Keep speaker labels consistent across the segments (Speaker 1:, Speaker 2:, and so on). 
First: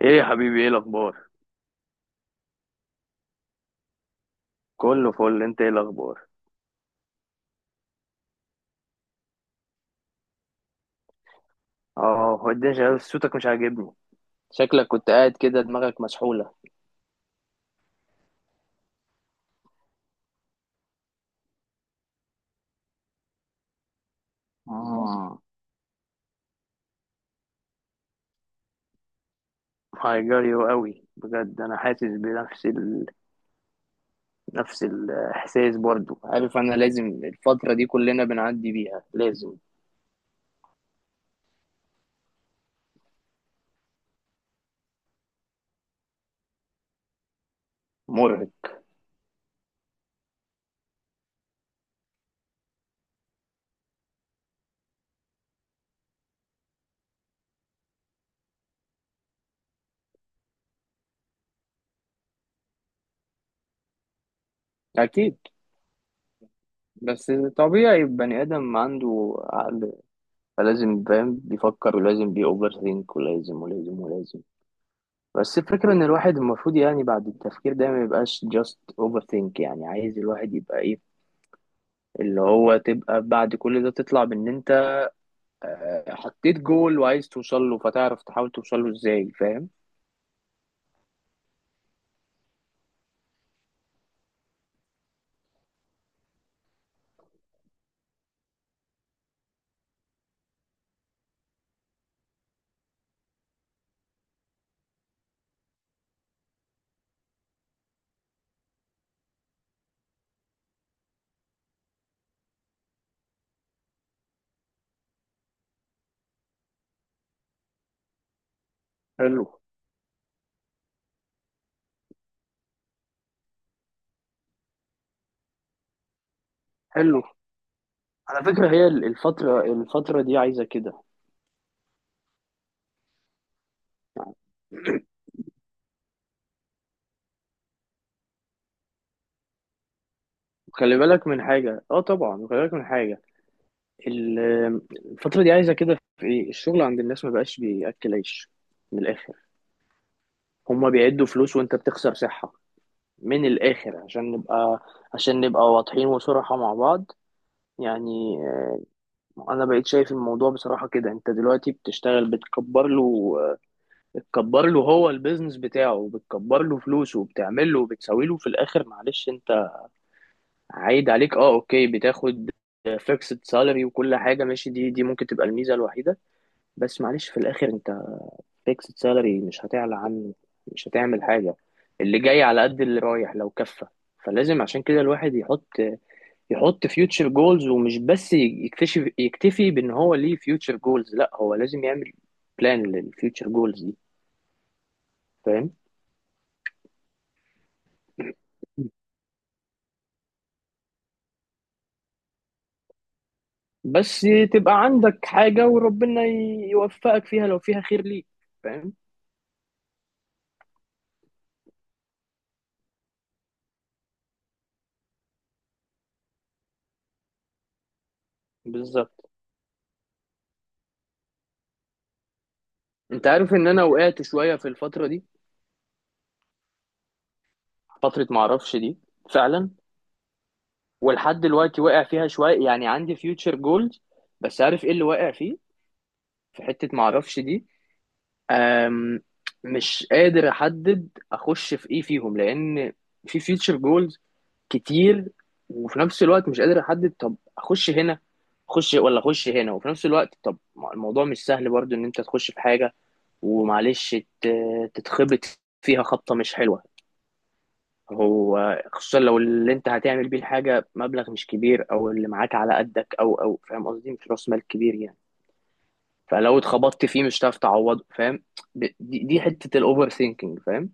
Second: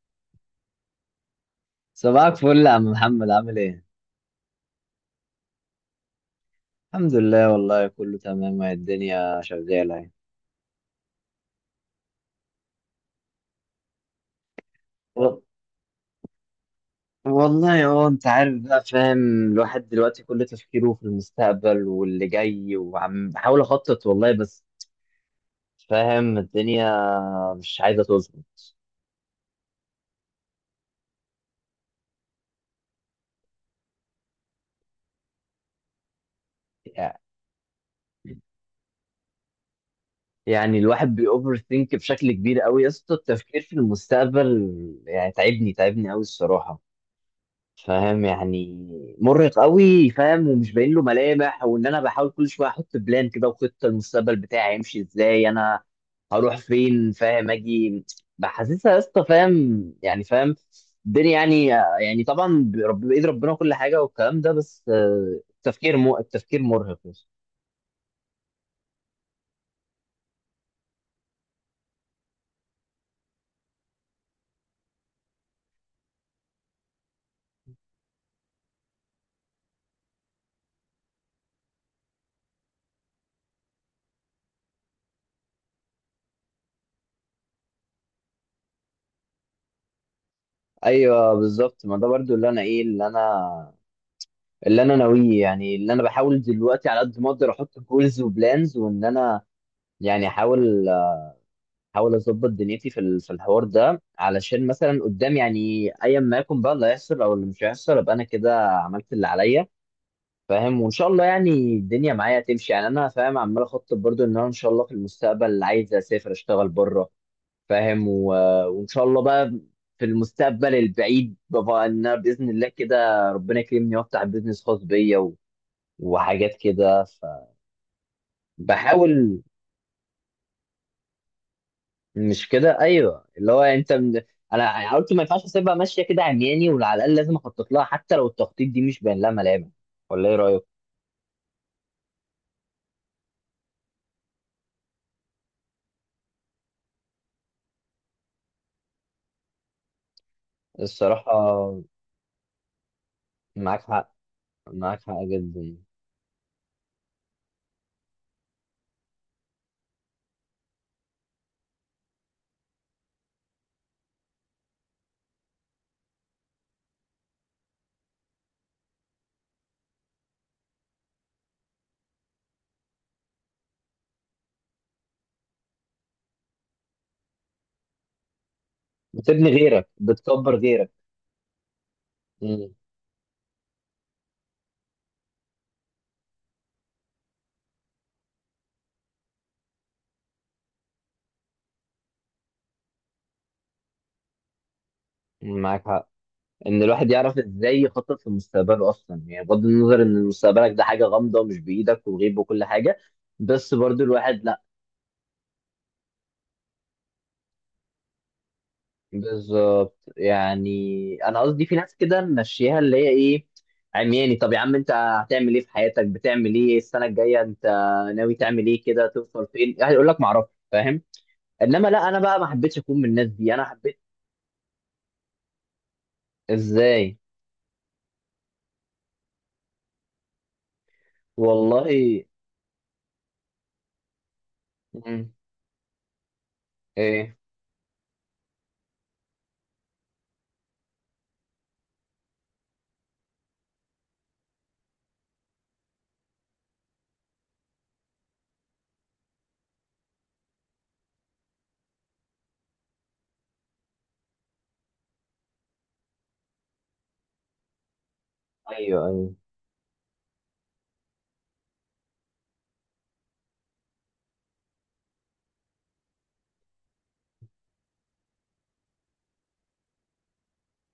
Speaker 1: ايه يا حبيبي ايه الاخبار.
Speaker 2: صباحك فل يا عم محمد، عامل ايه؟
Speaker 1: كله فل، انت ايه الاخبار؟
Speaker 2: الحمد لله والله كله تمام، وهي الدنيا شغالة يعني.
Speaker 1: اه، هو الدنيا شغالة، بس صوتك مش عاجبني. شكلك كنت قاعد
Speaker 2: و-
Speaker 1: كده دماغك مسحولة.
Speaker 2: والله اه، انت عارف بقى، فاهم. الواحد دلوقتي كل تفكيره في المستقبل واللي جاي، وعم بحاول اخطط والله، بس
Speaker 1: امم
Speaker 2: فاهم الدنيا مش عايزة تظبط.
Speaker 1: هيجري قوي بجد، انا حاسس بنفس ال... نفس الاحساس برضو. عارف أنا لازم
Speaker 2: يعني
Speaker 1: الفترة دي كلنا بنعدي بيها، لازم.
Speaker 2: يعني الواحد بيأوفر ثينك بشكل كبير قوي يا اسطى، التفكير في المستقبل يعني تعبني قوي الصراحة، فاهم
Speaker 1: مرهق.
Speaker 2: يعني. مرهق قوي فاهم، ومش باين له ملامح، وان انا بحاول كل شويه احط بلان كده، وخطه المستقبل بتاعي هيمشي ازاي، انا هروح فين، فاهم اجي بحسسها يا اسطى، فاهم يعني، فاهم الدنيا يعني. يعني طبعا بايد ربنا كل حاجه والكلام ده، بس
Speaker 1: أكيد.
Speaker 2: آه، التفكير مرهق يا اسطى.
Speaker 1: بس طبيعي، بني آدم عنده عقل، فلازم فاهم بيفكر، ولازم بيأوفر ثينك، ولازم ولازم ولازم. بس الفكرة إن الواحد المفروض يعني بعد التفكير ده ما يبقاش just overthink. يعني عايز الواحد يبقى إيه، اللي هو تبقى بعد كل ده تطلع بإن أنت آه، حطيت جول وعايز توصل له، فتعرف تحاول توصل له إزاي، فاهم؟
Speaker 2: ايوه بالظبط، ما ده برضو اللي انا اللي انا ناويه، يعني اللي انا بحاول دلوقتي على قد ما اقدر، احط جولز وبلانز وان انا يعني احاول اظبط دنيتي في الحوار ده، علشان مثلا قدام يعني ايا ما يكون بقى اللي هيحصل او اللي مش هيحصل، ابقى انا كده عملت اللي عليا، فاهم. وان شاء الله يعني الدنيا معايا تمشي، يعني انا فاهم عمال اخطط، برضو ان انا ان شاء الله في المستقبل عايز اسافر اشتغل بره فاهم و... وان شاء الله
Speaker 1: حلو.
Speaker 2: بقى في المستقبل البعيد، بقى ان انا باذن الله كده ربنا يكرمني وافتح بيزنس خاص بيا و... وحاجات كده.
Speaker 1: حلو. على فكرة هي
Speaker 2: فبحاول
Speaker 1: الفترة الفترة دي عايزة كده.
Speaker 2: مش كده، ايوه اللي هو انا قلت ما ينفعش اسيبها ماشيه كده عمياني، وعلى الاقل لازم اخطط لها، حتى لو التخطيط دي مش باين لها ملامح، ولا ايه رايك؟
Speaker 1: خلي بالك من حاجة، اه طبعا خلي بالك من حاجة. ال- الفترة دي عايزة كده في إيه، الشغل عند الناس ما بقاش بيأكل عيش. من الآخر، هما بيعدوا فلوس وأنت
Speaker 2: الصراحه
Speaker 1: بتخسر صحة. من
Speaker 2: معاك
Speaker 1: الآخر
Speaker 2: حق،
Speaker 1: عشان نبقى.
Speaker 2: معاك حق
Speaker 1: عشان نبقى
Speaker 2: جدا،
Speaker 1: واضحين وصراحة مع بعض، يعني آه، أنا بقيت شايف الموضوع بصراحة كده. أنت دلوقتي بتشتغل بتكبر له آه، بتكبر له، هو البيزنس بتاعه بتكبر له فلوسه وبتعمل له وبتسوي له. في الآخر معلش أنت عايد عليك أه، أوكي، بتاخد فيكسد سالري وكل حاجة، ماشي، دي ممكن تبقى الميزة الوحيدة. بس معلش في الآخر أنت فيكسد سالري
Speaker 2: بتبني
Speaker 1: مش
Speaker 2: غيرك
Speaker 1: هتعلى عنه.
Speaker 2: بتكبر
Speaker 1: مش
Speaker 2: غيرك.
Speaker 1: هتعمل حاجة. اللي جاي على
Speaker 2: مم.
Speaker 1: قد اللي رايح لو كفى. فلازم عشان كده الواحد يحط، يحط فيوتشر جولز، ومش بس يكتشف يكتفي بان هو ليه فيوتشر جولز، لا هو لازم يعمل بلان للفيوتشر جولز دي، فاهم.
Speaker 2: معاك حق ان الواحد يعرف ازاي يخطط في مستقبله اصلا، يعني بغض النظر ان مستقبلك ده حاجه غامضه ومش بايدك وغيب وكل حاجه، بس برضو
Speaker 1: بس
Speaker 2: الواحد
Speaker 1: تبقى عندك حاجة وربنا يوفقك فيها لو فيها خير ليك، فاهم.
Speaker 2: بالظبط يعني. انا قصدي في ناس كده ماشيها، اللي هي ايه عمياني، طب يا عم انت هتعمل ايه في حياتك؟ بتعمل ايه السنه الجايه؟ انت ناوي تعمل ايه كده؟
Speaker 1: بالظبط.
Speaker 2: توصل فين؟ هيقول لك ما اعرفش، فاهم. انما لا، انا بقى ما حبيتش اكون من
Speaker 1: انت
Speaker 2: الناس دي،
Speaker 1: عارف
Speaker 2: انا
Speaker 1: ان انا
Speaker 2: حبيت
Speaker 1: وقعت شوية في الفترة دي.
Speaker 2: ازاي
Speaker 1: فترة معرفش دي، فعلا. ولحد دلوقتي واقع
Speaker 2: والله.
Speaker 1: فيها شوية. يعني عندي فيوتشر جولز، بس عارف ايه اللي واقع
Speaker 2: مم.
Speaker 1: فيه؟ في حتة
Speaker 2: ايه.
Speaker 1: معرفش دي. أم، مش قادر احدد اخش في ايه فيهم، لان في فيوتشر جولز كتير، وفي نفس الوقت مش قادر احدد طب اخش هنا، اخش ولا اخش هنا. وفي نفس الوقت طب ما الموضوع مش سهل برضو، ان انت تخش في حاجة ومعلش تتخبط فيها خبطة مش حلوة. هو
Speaker 2: ايوه
Speaker 1: خصوصا
Speaker 2: ايوه
Speaker 1: لو اللي انت هتعمل بيه الحاجة مبلغ مش كبير، او اللي معاك على قدك، او او فاهم قصدي، مش راس مال كبير يعني. فلو اتخبطت فيه مش هتعرف تعوضه، فاهم. دي حتة الاوفر ثينكينج، فاهم.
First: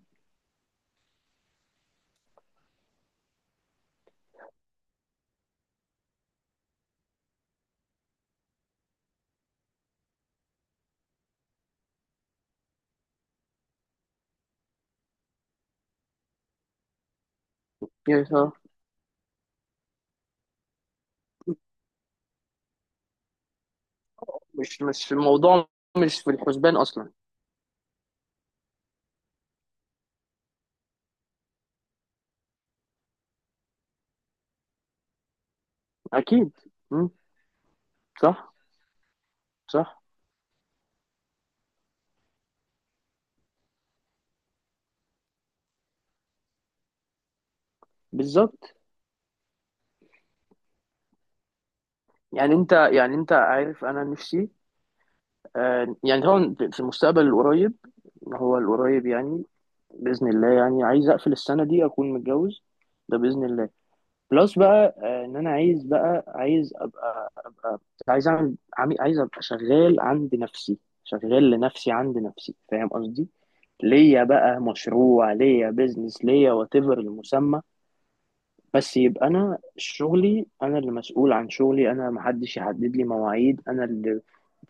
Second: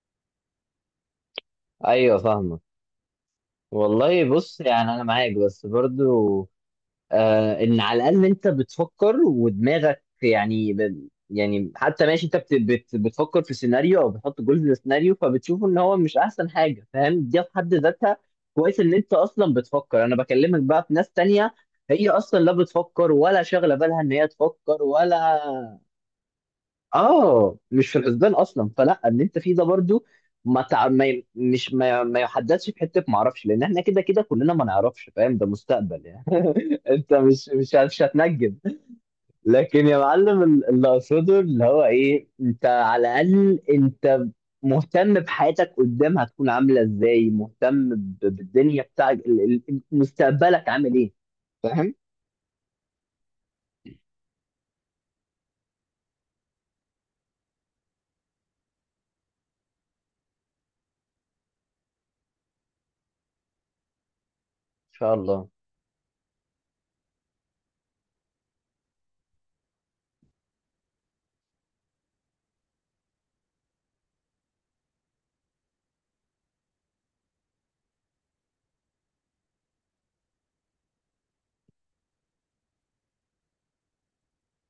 Speaker 2: ايوه فاهمك. والله بص يعني انا معاك، بس برضو آه، ان على الاقل انت بتفكر ودماغك يعني ب... يعني حتى ماشي، انت بتفكر في سيناريو او بتحط جزء للسيناريو، فبتشوف ان هو مش احسن حاجه، فاهم، دي في حد ذاتها.
Speaker 1: يعني صح.
Speaker 2: كويس ان انت اصلا بتفكر، انا بكلمك بقى في ناس تانية، هي اصلا لا بتفكر ولا شاغله بالها ان هي
Speaker 1: مش
Speaker 2: تفكر
Speaker 1: مش
Speaker 2: ولا.
Speaker 1: الموضوع، مش في الحسبان اصلا.
Speaker 2: اه، مش في الحسبان اصلا، فلا ان انت فيه ده برضو ما تع... ما ي... مش ما, ي... ما يحددش في حته ما اعرفش، لان احنا كده كده كلنا ما نعرفش فاهم، ده مستقبل يعني.
Speaker 1: اكيد. مم.
Speaker 2: انت مش
Speaker 1: صح.
Speaker 2: هتنجم. لكن يا
Speaker 1: صح.
Speaker 2: معلم اللي اقصده اللي هو ايه، انت على الاقل انت مهتم بحياتك قدام هتكون عامله ازاي، مهتم
Speaker 1: بالظبط.
Speaker 2: بالدنيا بتاعك مستقبلك عامل ايه، فاهم ان
Speaker 1: يعني انت، يعني انت عارف انا نفسي آه، يعني طبعا في المستقبل القريب، هو القريب يعني باذن الله، يعني عايز اقفل السنه دي اكون متجوز، ده باذن الله. بلس بقى
Speaker 2: شاء
Speaker 1: آه، ان
Speaker 2: الله
Speaker 1: انا عايز بقى، عايز ابقى ابقى، عايز اعمل عايز ابقى شغال عند نفسي، شغال لنفسي عند نفسي، فاهم قصدي. ليا بقى مشروع، ليا بيزنس ليا، وات ايفر المسمى. بس يبقى انا شغلي، انا اللي مسؤول عن شغلي، انا محدش يحدد لي مواعيد، انا اللي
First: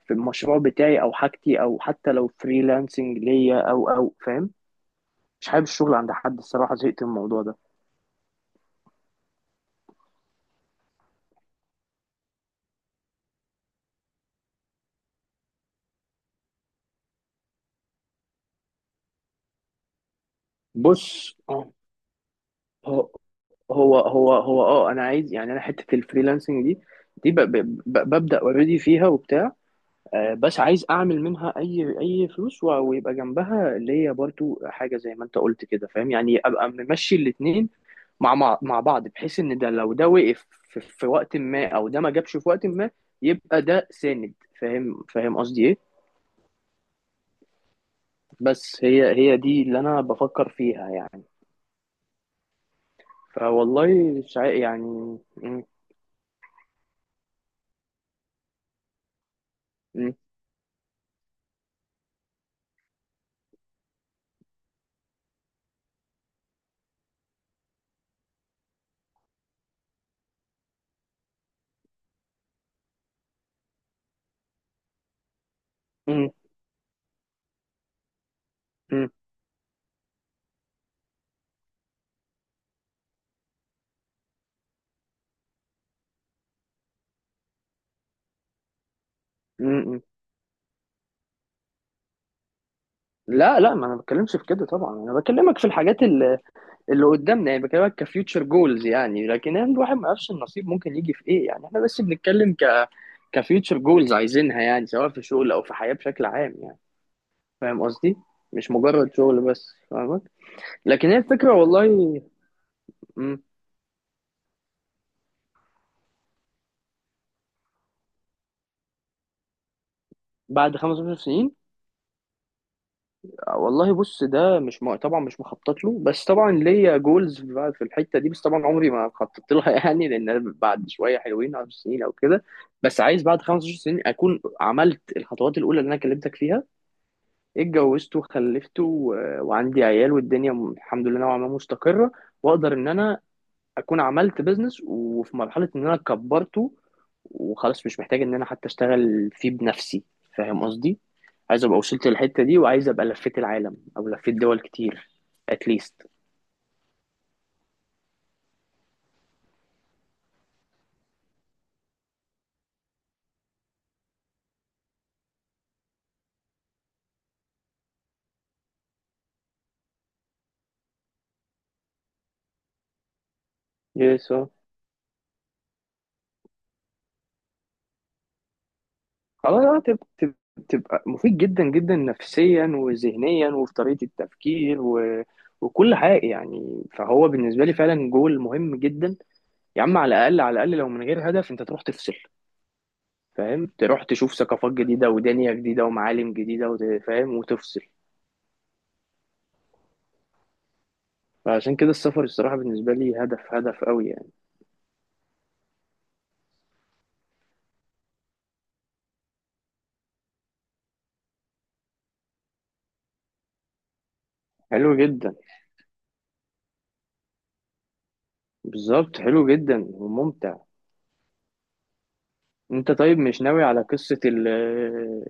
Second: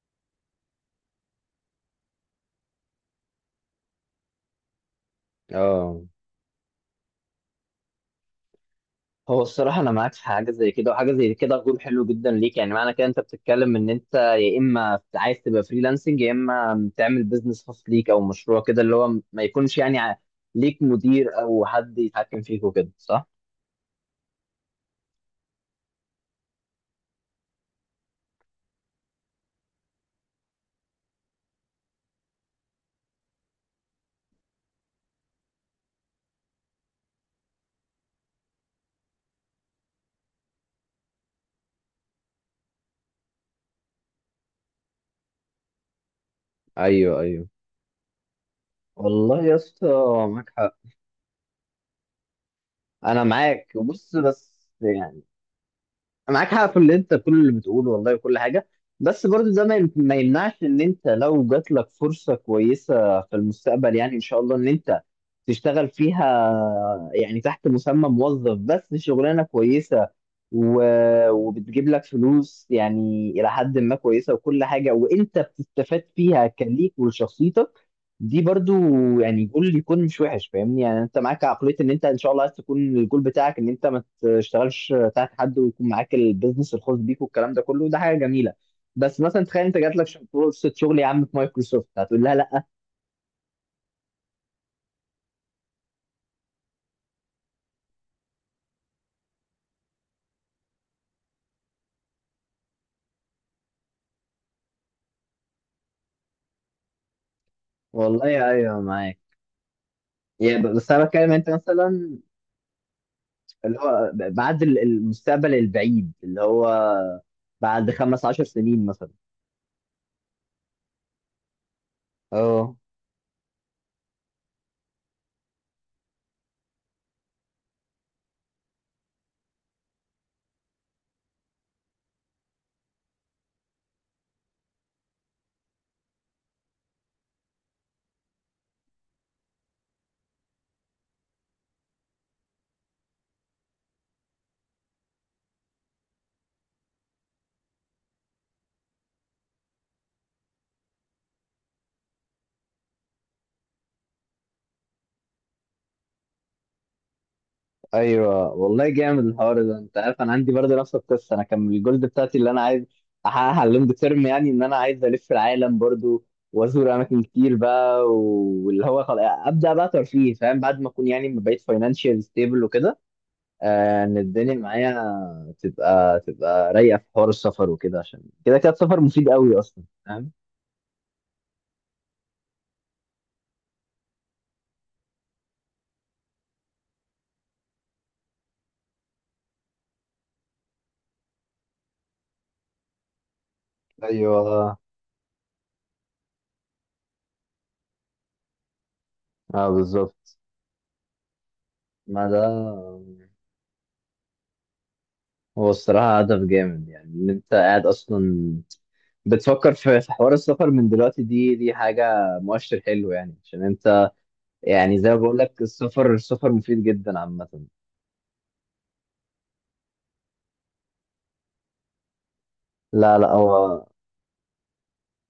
Speaker 1: في المشروع بتاعي او حاجتي، او حتى لو فريلانسنج ليا، او او فاهم. مش حابب الشغل
Speaker 2: اه.
Speaker 1: عند حد الصراحة، زهقت من الموضوع ده.
Speaker 2: هو الصراحة أنا معاك في حاجة زي كده، وحاجة زي كده غول حلو جدا ليك، يعني معنى كده أنت بتتكلم إن أنت يا إما عايز تبقى فريلانسنج، يا إما تعمل بيزنس خاص ليك أو مشروع كده، اللي هو ما يكونش يعني ليك
Speaker 1: بص،
Speaker 2: مدير أو حد يتحكم فيك وكده،
Speaker 1: هو
Speaker 2: صح؟
Speaker 1: هو اه انا عايز، يعني انا حته الفريلانسنج دي، دي ببدا اوريدي فيها وبتاع آه، بس عايز اعمل منها اي فلوس، ويبقى جنبها اللي هي برضو حاجه زي ما انت قلت كده، فاهم. يعني ابقى ممشي الاتنين مع بعض، بحيث ان ده لو ده وقف في وقت ما، او ده ما جابش في وقت ما، يبقى ده ساند، فاهم. فاهم قصدي ايه.
Speaker 2: ايوه ايوه
Speaker 1: بس هي، هي
Speaker 2: والله يا
Speaker 1: دي اللي
Speaker 2: اسطى،
Speaker 1: انا
Speaker 2: معاك
Speaker 1: بفكر
Speaker 2: حق.
Speaker 1: فيها يعني.
Speaker 2: أنا معاك بص
Speaker 1: فوالله مش عا-
Speaker 2: بس
Speaker 1: يعني
Speaker 2: يعني
Speaker 1: م-
Speaker 2: معاك حق في اللي انت كل اللي بتقوله والله وكل حاجه، بس برضه ده
Speaker 1: م-
Speaker 2: ما يمنعش ان انت لو جات لك فرصه كويسه في المستقبل، يعني ان شاء الله ان انت تشتغل فيها، يعني تحت مسمى موظف بس شغلانه كويسه وبتجيب لك فلوس يعني الى حد ما كويسه وكل حاجه، وانت بتستفاد
Speaker 1: م-
Speaker 2: فيها كليك ولشخصيتك، دي برضو
Speaker 1: م-
Speaker 2: يعني جول يكون مش وحش، فاهمني. يعني انت معاك عقليه ان انت ان شاء الله عايز تكون الجول بتاعك ان انت ما تشتغلش تحت حد، ويكون معاك البيزنس الخاص بيك والكلام ده كله، ده حاجه جميله. بس مثلا تخيل
Speaker 1: م-
Speaker 2: انت جات
Speaker 1: م.
Speaker 2: لك فرصه شغل يا عم في مايكروسوفت، هتقول لها لا؟
Speaker 1: لا لا، ما انا بتكلمش في كده طبعا. انا بكلمك في الحاجات اللي قدامنا، يعني بكلمك كفيوتشر جولز. يعني لكن يعني الواحد ما يعرفش النصيب ممكن يجي في ايه، يعني احنا بس بنتكلم كفيوتشر جولز عايزينها، يعني سواء في شغل او في حياة بشكل عام يعني، فاهم قصدي.
Speaker 2: والله يا
Speaker 1: مش
Speaker 2: ايوه
Speaker 1: مجرد
Speaker 2: معاك،
Speaker 1: شغل بس، فاهمك.
Speaker 2: يا بس انا
Speaker 1: لكن هي
Speaker 2: بتكلم انت
Speaker 1: الفكرة والله
Speaker 2: مثلا
Speaker 1: م،
Speaker 2: اللي هو بعد المستقبل البعيد، اللي هو بعد خمس عشر سنين مثلا
Speaker 1: بعد 15 سنين.
Speaker 2: اه.
Speaker 1: والله بص، ده مش طبعا مش مخطط له. بس طبعا ليا جولز بقى في الحته دي، بس طبعا عمري ما خططت لها يعني لان أنا بعد شويه حلوين 10 سنين او كده، بس عايز بعد 15 سنين اكون عملت الخطوات الاولى اللي انا كلمتك فيها، اتجوزت وخلفت و... وعندي عيال، والدنيا الحمد لله نوعا ما مستقره، واقدر ان انا اكون عملت بيزنس وفي مرحله ان انا كبرته، وخلاص مش محتاج ان انا حتى اشتغل فيه بنفسي، فاهم قصدي. عايز ابقى وصلت للحته دي، وعايز ابقى لفيت العالم او لفيت دول كتير اتليست.
Speaker 2: ايوه والله جامد الحوار ده، انت عارف انا عندي برضه نفس القصه، انا كان الجولد بتاعتي اللي انا عايز احققها اللونج تيرم، يعني ان انا عايز الف العالم برضه وازور اماكن كتير بقى، واللي هو ابدا بقى ترفيه فاهم، بعد ما اكون يعني ما بقيت فاينانشال ستيبل وكده، آه، ان
Speaker 1: يس اه.
Speaker 2: الدنيا معايا تبقى رايقه في حوار السفر وكده، عشان كده السفر مفيد قوي
Speaker 1: خلاص آه،
Speaker 2: اصلا فاهم.
Speaker 1: تبقى مفيد جدا جدا نفسيا وذهنيا وفي طريقه التفكير و... وكل حاجه يعني. فهو بالنسبه لي فعلا جول مهم جدا. يا عم على الاقل، على الاقل لو من غير هدف انت تروح تفصل، فاهم، تروح تشوف
Speaker 2: ايوه
Speaker 1: ثقافات جديدة ودنيا جديدة ومعالم جديدة فاهم وتفصل.
Speaker 2: اه بالظبط،
Speaker 1: فعشان كده
Speaker 2: ما
Speaker 1: السفر
Speaker 2: ده
Speaker 1: الصراحة بالنسبة لي هدف، هدف قوي يعني.
Speaker 2: هو الصراحة هدف جامد، يعني إن أنت قاعد أصلا بتفكر في حوار السفر من دلوقتي، دي حاجة مؤشر حلو، يعني عشان أنت
Speaker 1: حلو
Speaker 2: يعني زي ما
Speaker 1: جدا.
Speaker 2: بقول لك السفر مفيد جدا عامة.
Speaker 1: بالظبط، حلو جدا وممتع. انت
Speaker 2: لا
Speaker 1: طيب
Speaker 2: لا،
Speaker 1: مش ناوي على
Speaker 2: هو
Speaker 1: قصة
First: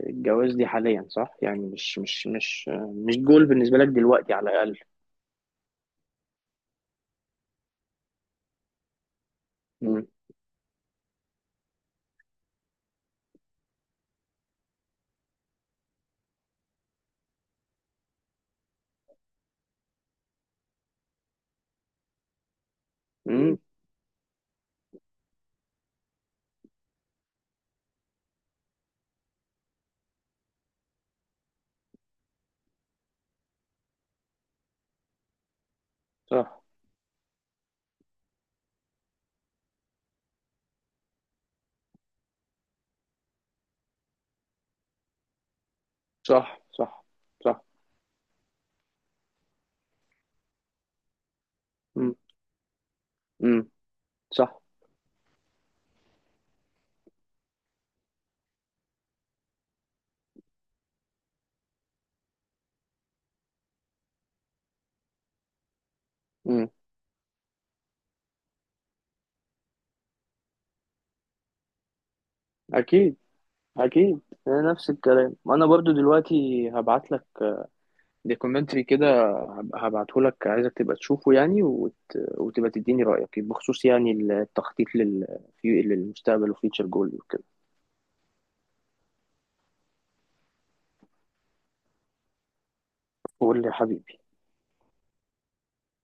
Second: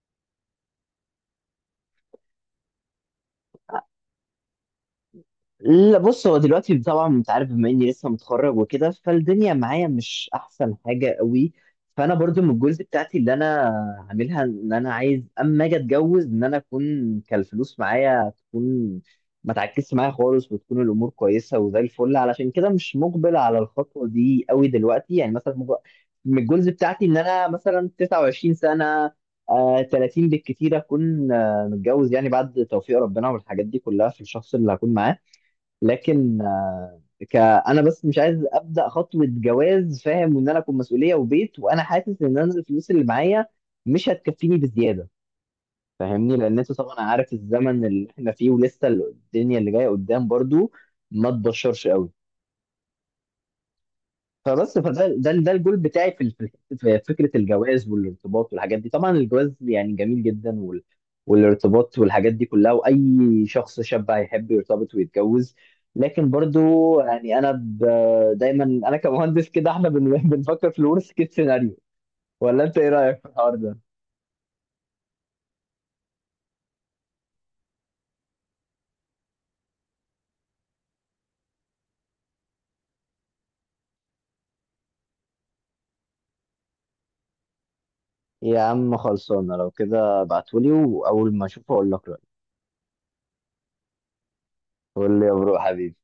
Speaker 1: الجواز دي حاليا، صح؟ يعني مش مش مش مش جول بالنسبة لك دلوقتي على الأقل.
Speaker 2: لا، بص هو دلوقتي طبعا انت عارف بما اني لسه متخرج وكده، فالدنيا معايا
Speaker 1: امم.
Speaker 2: مش احسن حاجه قوي، فانا برضو من الجزء بتاعتي اللي انا عاملها ان انا عايز اما اجي اتجوز ان انا اكون كالفلوس معايا تكون ما تعكسش معايا خالص، وتكون الامور كويسه وزي الفل، علشان كده مش مقبل على
Speaker 1: امم.
Speaker 2: الخطوه دي قوي دلوقتي، يعني مثلا من الجزء بتاعتي ان انا مثلا 29 سنه، آه 30 بالكتير اكون آه متجوز، يعني بعد توفيق ربنا والحاجات دي كلها في الشخص اللي هكون معاه. لكن
Speaker 1: صح.
Speaker 2: آه، ك انا بس مش عايز ابدا خطوه جواز فاهم، وان انا اكون مسؤوليه وبيت، وانا حاسس ان انا الفلوس اللي معايا مش هتكفيني بزياده فاهمني، لان
Speaker 1: صح.
Speaker 2: انت طبعا
Speaker 1: صح.
Speaker 2: عارف
Speaker 1: صح.
Speaker 2: الزمن اللي احنا فيه، ولسه الدنيا اللي جايه قدام برضو ما تبشرش قوي.
Speaker 1: امم. امم. صح.
Speaker 2: فبس فده ده ده الجول بتاعي في فكره الجواز والارتباط والحاجات دي، طبعا الجواز يعني جميل جدا وال والارتباط والحاجات دي كلها، واي شخص شاب هيحب يرتبط ويتجوز، لكن برضو
Speaker 1: امم.
Speaker 2: يعني انا ب... دايما انا كمهندس كده احنا بن... بنفكر في الورست كيس سيناريو، ولا انت ايه
Speaker 1: اكيد.
Speaker 2: رايك في الحوار ده؟
Speaker 1: اكيد. نفس الكلام انا برضو. دلوقتي هبعت لك دي كومنتري كده، هبعتهولك، عايزك تبقى تشوفه يعني وت... وتبقى تديني رأيك بخصوص يعني التخطيط لل... للمستقبل وفيوتشر جول وكده.
Speaker 2: يا عم خلصانه لو كده ابعتولي، واول ما اشوفه اقول لك رايي.
Speaker 1: قول لي يا حبيبي.
Speaker 2: قول لي يا برو حبيبي.